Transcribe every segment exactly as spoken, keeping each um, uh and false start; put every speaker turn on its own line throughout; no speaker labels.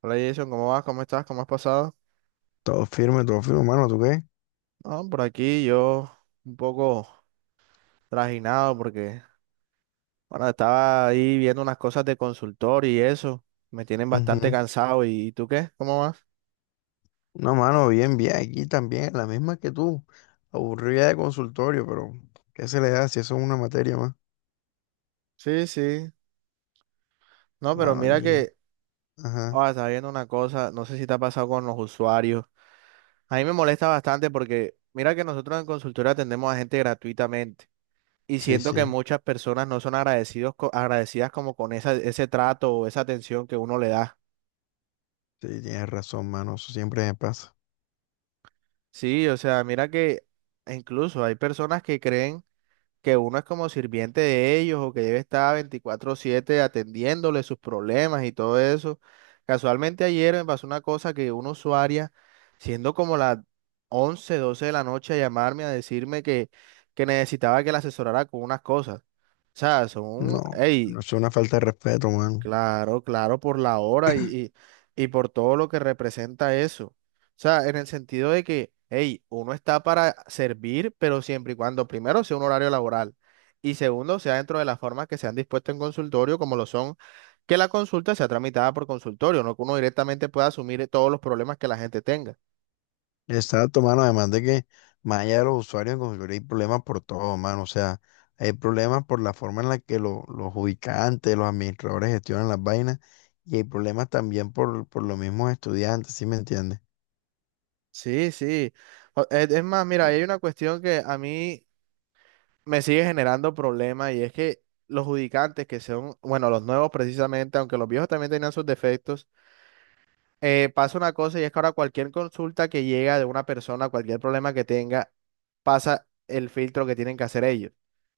Hola Jason, ¿cómo vas? ¿Cómo estás? ¿Cómo has pasado?
Todo firme, todo firme, mano, ¿tú qué?
No, por aquí yo un poco trajinado porque, bueno, estaba ahí viendo unas cosas de consultor y eso. Me tienen bastante
Ujú.
cansado. ¿Y, y tú qué? ¿Cómo vas?
No, mano, bien, bien, aquí también, la misma que tú. Aburrida de consultorio, pero ¿qué se le da si eso es una materia más?
Sí, sí. No, pero
Mano,
mira
y...
que,
Ajá,
ah, estaba viendo una cosa, no sé si te ha pasado con los usuarios. A mí me molesta bastante porque, mira que nosotros en consultoría atendemos a gente gratuitamente. Y
sí,
siento que
sí,
muchas personas no son agradecidos, co- agradecidas como con esa, ese trato o esa atención que uno le da.
sí, tienes razón, mano, eso siempre me pasa.
Sí, o sea, mira que incluso hay personas que creen que uno es como sirviente de ellos o que debe estar veinticuatro siete atendiéndole sus problemas y todo eso. Casualmente ayer me pasó una cosa que una usuaria, siendo como las once doce de la noche, a llamarme a decirme que, que necesitaba que la asesorara con unas cosas. O sea, son,
No,
hey.
no es una falta de respeto, mano.
Claro, claro, por la hora y, y, y por todo lo que representa eso. O sea, en el sentido de que, hey, uno está para servir, pero siempre y cuando, primero, sea un horario laboral y segundo, sea dentro de las formas que se han dispuesto en consultorio, como lo son, que la consulta sea tramitada por consultorio, no que uno directamente pueda asumir todos los problemas que la gente tenga.
Exacto, mano. Además de que más allá de los usuarios en Confluir hay problemas por todo, mano. O sea, hay problemas por la forma en la que lo- los ubicantes, los administradores gestionan las vainas y hay problemas también por, por los mismos estudiantes, ¿sí me entiendes?
Sí, sí. O- Es es más, mira, hay una cuestión que a mí me sigue generando problemas y es que los judicantes que son, bueno, los nuevos precisamente, aunque los viejos también tenían sus defectos, eh, pasa una cosa y es que ahora cualquier consulta que llega de una persona, cualquier problema que tenga, pasa el filtro que tienen que hacer ellos.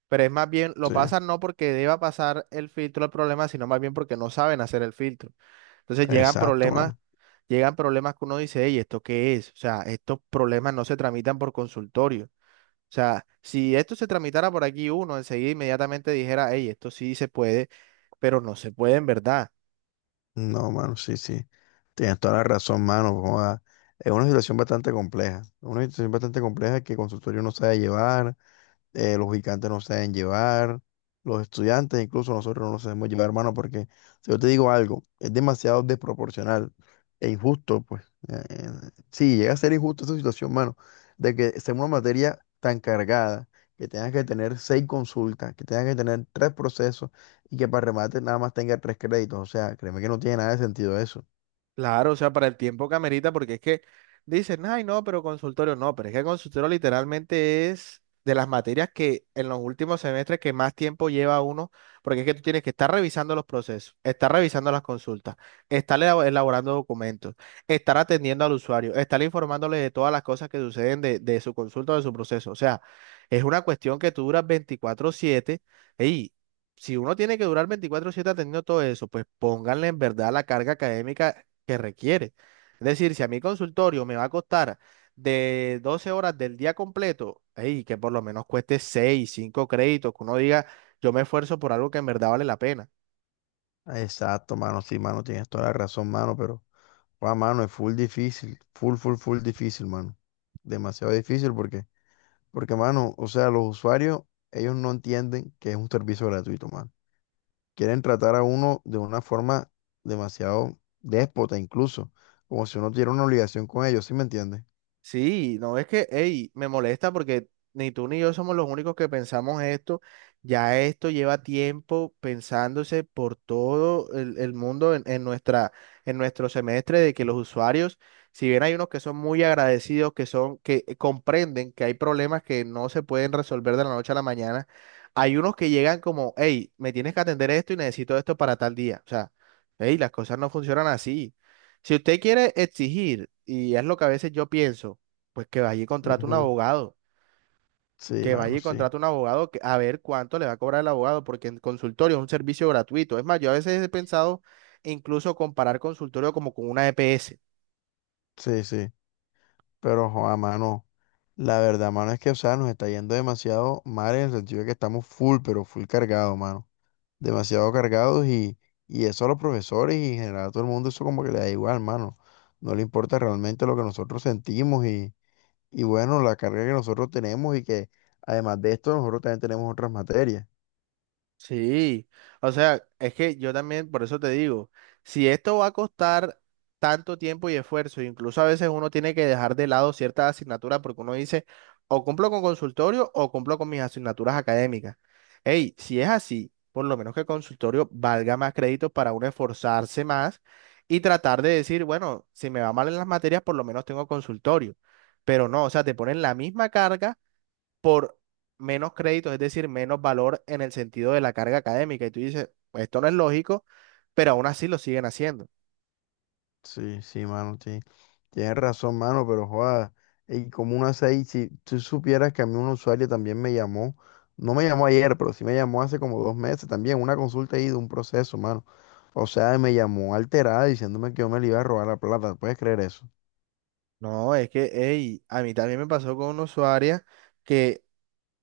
Pero es más bien, lo
Sí,
pasan no porque deba pasar el filtro el problema, sino más bien porque no saben hacer el filtro. Entonces llegan
exacto,
problemas,
mano.
llegan problemas que uno dice, hey, ¿esto qué es? O sea, estos problemas no se tramitan por consultorio. O sea, si esto se tramitara por aquí uno, enseguida inmediatamente dijera, hey, esto sí se puede, pero no se puede en verdad.
No, mano, sí, sí. Tienes toda la razón, mano. Joda. Es una situación bastante compleja. Una situación bastante compleja que el consultorio no sabe llevar. Eh, los gigantes no se deben llevar, los estudiantes, incluso nosotros no nos debemos llevar, hermano, porque si yo te digo algo, es demasiado desproporcional e injusto, pues eh, eh, sí, llega a ser injusto esa situación, mano, de que sea una materia tan cargada, que tengas que tener seis consultas, que tengas que tener tres procesos y que para remate nada más tenga tres créditos, o sea, créeme que no tiene nada de sentido eso.
Claro, o sea, para el tiempo que amerita, porque es que dicen, ay, no, pero consultorio no, pero es que el consultorio literalmente es de las materias que en los últimos semestres que más tiempo lleva uno, porque es que tú tienes que estar revisando los procesos, estar revisando las consultas, estar elabo- elaborando documentos, estar atendiendo al usuario, estar informándole de todas las cosas que suceden de, de su consulta o de su proceso. O sea, es una cuestión que tú duras veinticuatro siete y si uno tiene que durar veinticuatro siete atendiendo todo eso, pues pónganle en verdad la carga académica que requiere. Es decir, si a mi consultorio me va a costar de doce horas del día completo, ey, que por lo menos cueste seis, cinco créditos, que uno diga, yo me esfuerzo por algo que en verdad vale la pena.
Exacto, mano, sí, mano, tienes toda la razón, mano, pero... Guau, mano, es full difícil, full, full, full difícil, mano. Demasiado difícil porque, porque, mano, o sea, los usuarios, ellos no entienden que es un servicio gratuito, mano. Quieren tratar a uno de una forma demasiado déspota, incluso, como si uno tuviera una obligación con ellos, ¿sí me entiendes?
Sí, no es que, hey, me molesta porque ni tú ni yo somos los únicos que pensamos esto. Ya esto lleva tiempo pensándose por todo el, el mundo en, en nuestra, en nuestro semestre de que los usuarios, si bien hay unos que son muy agradecidos, que son, que comprenden que hay problemas que no se pueden resolver de la noche a la mañana, hay unos que llegan como, hey, me tienes que atender esto y necesito esto para tal día. O sea, hey, las cosas no funcionan así. Si usted quiere exigir, y es lo que a veces yo pienso, pues que vaya y contrate un
Ujú.
abogado,
Sí,
que vaya
mano,
y
sí,
contrate un abogado que- a ver cuánto le va a cobrar el abogado, porque en consultorio es un servicio gratuito. Es más, yo a veces he pensado incluso comparar consultorio como con una E P S.
sí, sí. Pero, joa, mano, la verdad, mano, es que, o sea, nos está yendo demasiado mal en el sentido de que estamos full, pero full cargado, mano. Demasiado cargados y, y eso a los profesores y en general a todo el mundo eso como que le da igual, mano. No le importa realmente lo que nosotros sentimos y, y bueno, la carga que nosotros tenemos y que además de esto nosotros también tenemos otras materias.
Sí, o sea, es que yo también, por eso te digo, si esto va a costar tanto tiempo y esfuerzo, incluso a veces uno tiene que dejar de lado ciertas asignaturas porque uno dice, o cumplo con consultorio o cumplo con mis asignaturas académicas. Hey, si es así, por lo menos que el consultorio valga más créditos para uno esforzarse más y tratar de decir, bueno, si me va mal en las materias, por lo menos tengo consultorio. Pero no, o sea, te ponen la misma carga por menos créditos, es decir, menos valor en el sentido de la carga académica. Y tú dices, "Pues esto no es lógico, pero aún así lo siguen haciendo."
Sí, sí, mano, sí. Tienes razón, mano, pero joda, y como una seis, si tú supieras que a mí un usuario también me llamó, no me llamó ayer, pero sí me llamó hace como dos meses también, una consulta ahí de un proceso, mano. O sea, me llamó alterada diciéndome que yo me le iba a robar la plata, ¿puedes creer eso?
No, es que, ey, a mí también me pasó con una usuaria que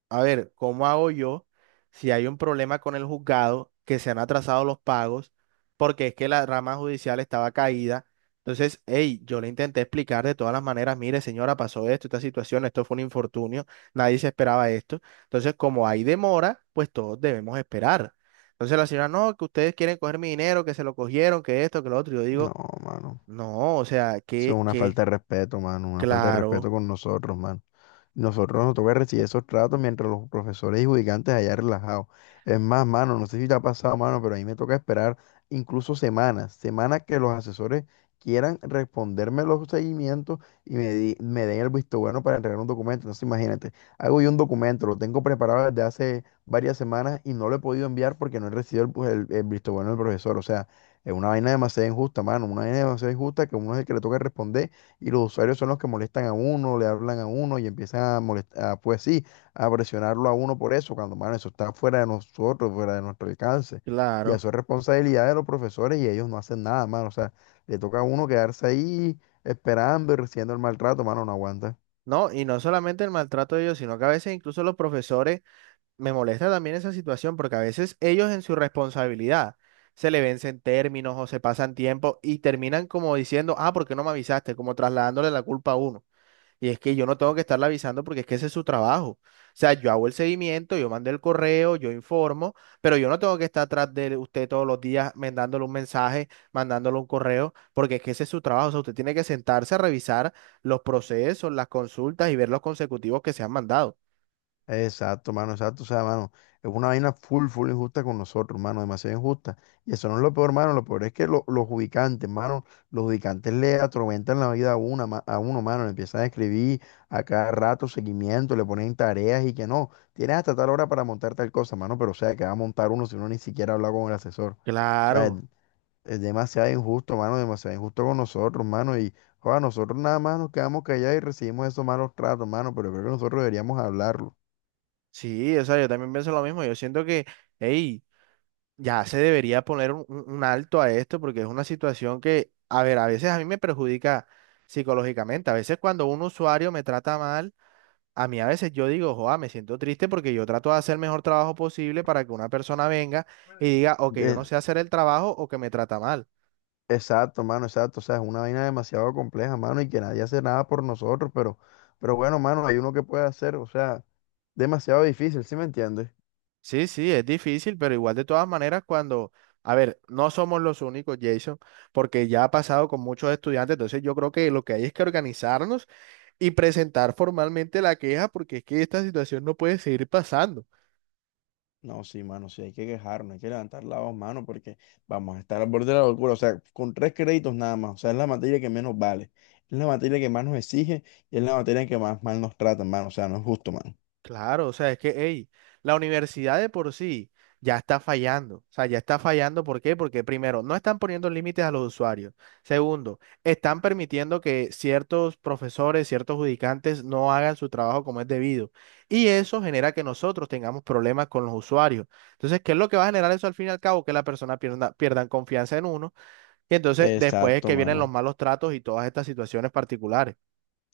A ver, ¿cómo hago yo si hay un problema con el juzgado que se han atrasado los pagos porque es que la rama judicial estaba caída? Entonces, hey, yo le intenté explicar de todas las maneras, mire, señora, pasó esto, esta situación, esto fue un infortunio, nadie se esperaba esto. Entonces, como hay demora, pues todos debemos esperar. Entonces la señora, no, que ustedes quieren coger mi dinero, que se lo cogieron, que esto, que lo otro. Yo
No,
digo,
mano.
no, o sea,
Eso
que,
es una
que,
falta de respeto, mano. Una falta de
claro,
respeto con nosotros, mano. Nosotros nos toca recibir esos tratos mientras los profesores y judicantes allá relajados. Es más, mano, no sé si te ha pasado, mano, pero a mí me toca esperar incluso semanas, semanas que los asesores quieran responderme los seguimientos y me, di- me den el visto bueno para entregar un documento. Entonces, imagínate, hago yo un documento, lo tengo preparado desde hace varias semanas y no lo he podido enviar porque no he recibido el, pues, el- el visto bueno del profesor. O sea, es una vaina demasiado injusta, mano, una vaina demasiado injusta que a uno es el que le toca responder y los usuarios son los que molestan a uno, le hablan a uno y empiezan a molestar, pues sí, a presionarlo a uno por eso, cuando, mano, eso está fuera de nosotros, fuera de nuestro alcance. Y
claro.
eso es responsabilidad de los profesores y ellos no hacen nada, mano. O sea, le toca a uno quedarse ahí esperando y recibiendo el maltrato, mano, no aguanta.
No, y no solamente el maltrato de ellos, sino que a veces incluso los profesores me molesta también esa situación porque a veces ellos en su responsabilidad se le vencen términos o se pasan tiempo y terminan como diciendo, ah, ¿por qué no me avisaste? Como trasladándole la culpa a uno. Y es que yo no tengo que estarle avisando porque es que ese es su trabajo. O sea, yo hago el seguimiento, yo mando el correo, yo informo, pero yo no tengo que estar atrás de usted todos los días mandándole un mensaje, mandándole un correo, porque es que ese es su trabajo. O sea, usted tiene que sentarse a revisar los procesos, las consultas y ver los consecutivos que se han mandado.
Exacto, mano, exacto. O sea, mano, es una vaina full, full injusta con nosotros, mano, demasiado injusta. Y eso no es lo peor, mano. Lo peor es que lo- los ubicantes, mano, los ubicantes le atormentan la vida a, una, ma- a uno, mano. Le empiezan a escribir a cada rato seguimiento, le ponen tareas y que no. Tienes hasta tal hora para montar tal cosa, mano, pero o sea, que va a montar uno si uno ni siquiera habla con el asesor. O sea, es,
Claro.
es demasiado injusto, mano, demasiado injusto con nosotros, mano. Y, joder, nosotros nada más nos quedamos callados y recibimos esos malos tratos, mano, pero creo que nosotros deberíamos hablarlo.
Sí, o sea, yo también pienso lo mismo. Yo siento que, hey, ya se debería poner un, un- un alto a esto porque es una situación que, a ver, a veces a mí me perjudica psicológicamente. A veces cuando un usuario me trata mal, a mí a veces yo digo, joa, me siento triste porque yo trato de hacer el mejor trabajo posible para que una persona venga y diga, o que yo no
Es-
sé hacer el trabajo o que me trata mal.
exacto, mano, exacto. O sea, es una vaina demasiado compleja, mano, y que nadie hace nada por nosotros, pero, pero bueno, mano, hay uno que puede hacer, o sea, demasiado difícil, ¿sí me entiendes?
Sí, sí, es difícil, pero igual de todas maneras cuando, a ver, no somos los únicos, Jason, porque ya ha pasado con muchos estudiantes. Entonces yo creo que lo que hay es que organizarnos y presentar formalmente la queja porque es que esta situación no puede seguir pasando.
No, sí, mano, sí, hay que quejarnos, hay que levantar la voz, mano, porque vamos a estar al borde de la locura. O sea, con tres créditos nada más. O sea, es la materia que menos vale, es la materia que más nos exige y es la materia en que más mal nos tratan, mano. O sea, no es justo, mano.
Claro, o sea, es que, hey, la universidad de por sí ya está fallando. O sea, ya está fallando. ¿Por qué? Porque primero, no están poniendo límites a los usuarios. Segundo, están permitiendo que ciertos profesores, ciertos judicantes no hagan su trabajo como es debido. Y eso genera que nosotros tengamos problemas con los usuarios. Entonces, ¿qué es lo que va a generar eso al fin y al cabo? Que la persona pierda, pierdan confianza en uno. Y entonces después es
Exacto,
que vienen los
mano.
malos tratos y todas estas situaciones particulares.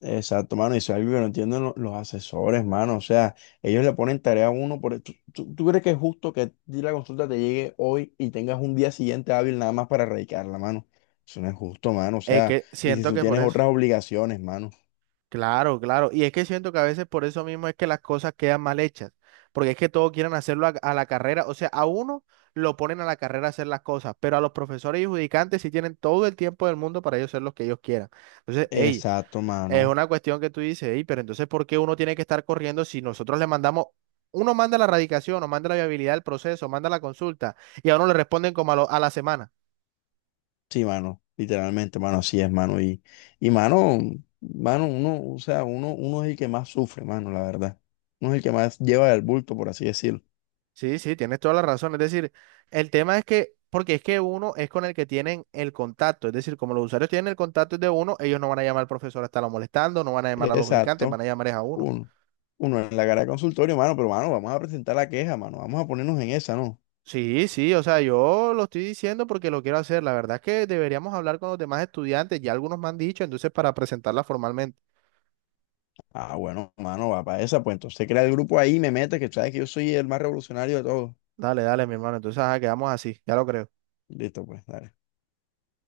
Exacto, mano, y eso es algo que no entienden lo- los asesores, mano. O sea, ellos le ponen tarea a uno por... ¿Tú, tú- tú crees que es justo que a ti la consulta te llegue hoy y tengas un día siguiente hábil nada más para erradicarla, mano? Eso no es justo, mano. O
Es
sea,
que
y si
siento
tú
que por
tienes
eso.
otras obligaciones, mano.
Claro, claro. Y es que siento que a veces por eso mismo es que las cosas quedan mal hechas. Porque es que todos quieren hacerlo a, a la carrera. O sea, a uno lo ponen a la carrera a hacer las cosas, pero a los profesores y judicantes sí tienen todo el tiempo del mundo para ellos hacer lo que ellos quieran. Entonces, hey,
Exacto,
es
mano.
una cuestión que tú dices, hey, pero entonces, ¿por qué uno tiene que estar corriendo si nosotros le mandamos, uno manda la radicación, o manda la viabilidad del proceso, manda la consulta, y a uno le responden como a lo- a la semana?
Sí, mano. Literalmente, mano, así es, mano. Y, y mano, mano, uno, o sea, uno, uno es el que más sufre, mano, la verdad. Uno es el que más lleva el bulto, por así decirlo.
Sí, sí, tienes toda la razón. Es decir, el tema es que, porque es que uno es con el que tienen el contacto. Es decir, como los usuarios tienen el contacto de uno, ellos no van a llamar al profesor a estarlo molestando, no van a llamar a los ubicantes, van
Exacto.
a llamar es a uno.
Uno. Uno en la cara de consultorio, mano, pero mano, vamos a presentar la queja, mano. Vamos a ponernos en esa, ¿no?
Sí, sí, o sea, yo lo estoy diciendo porque lo quiero hacer. La verdad es que deberíamos hablar con los demás estudiantes, ya algunos me han dicho, entonces para presentarla formalmente.
Ah, bueno, mano, va para esa, pues entonces crea el grupo ahí, y me mete, que sabes que yo soy el más revolucionario de todos.
Dale, dale, mi hermano. Entonces, ajá, quedamos así, ya lo creo.
Listo, pues, dale.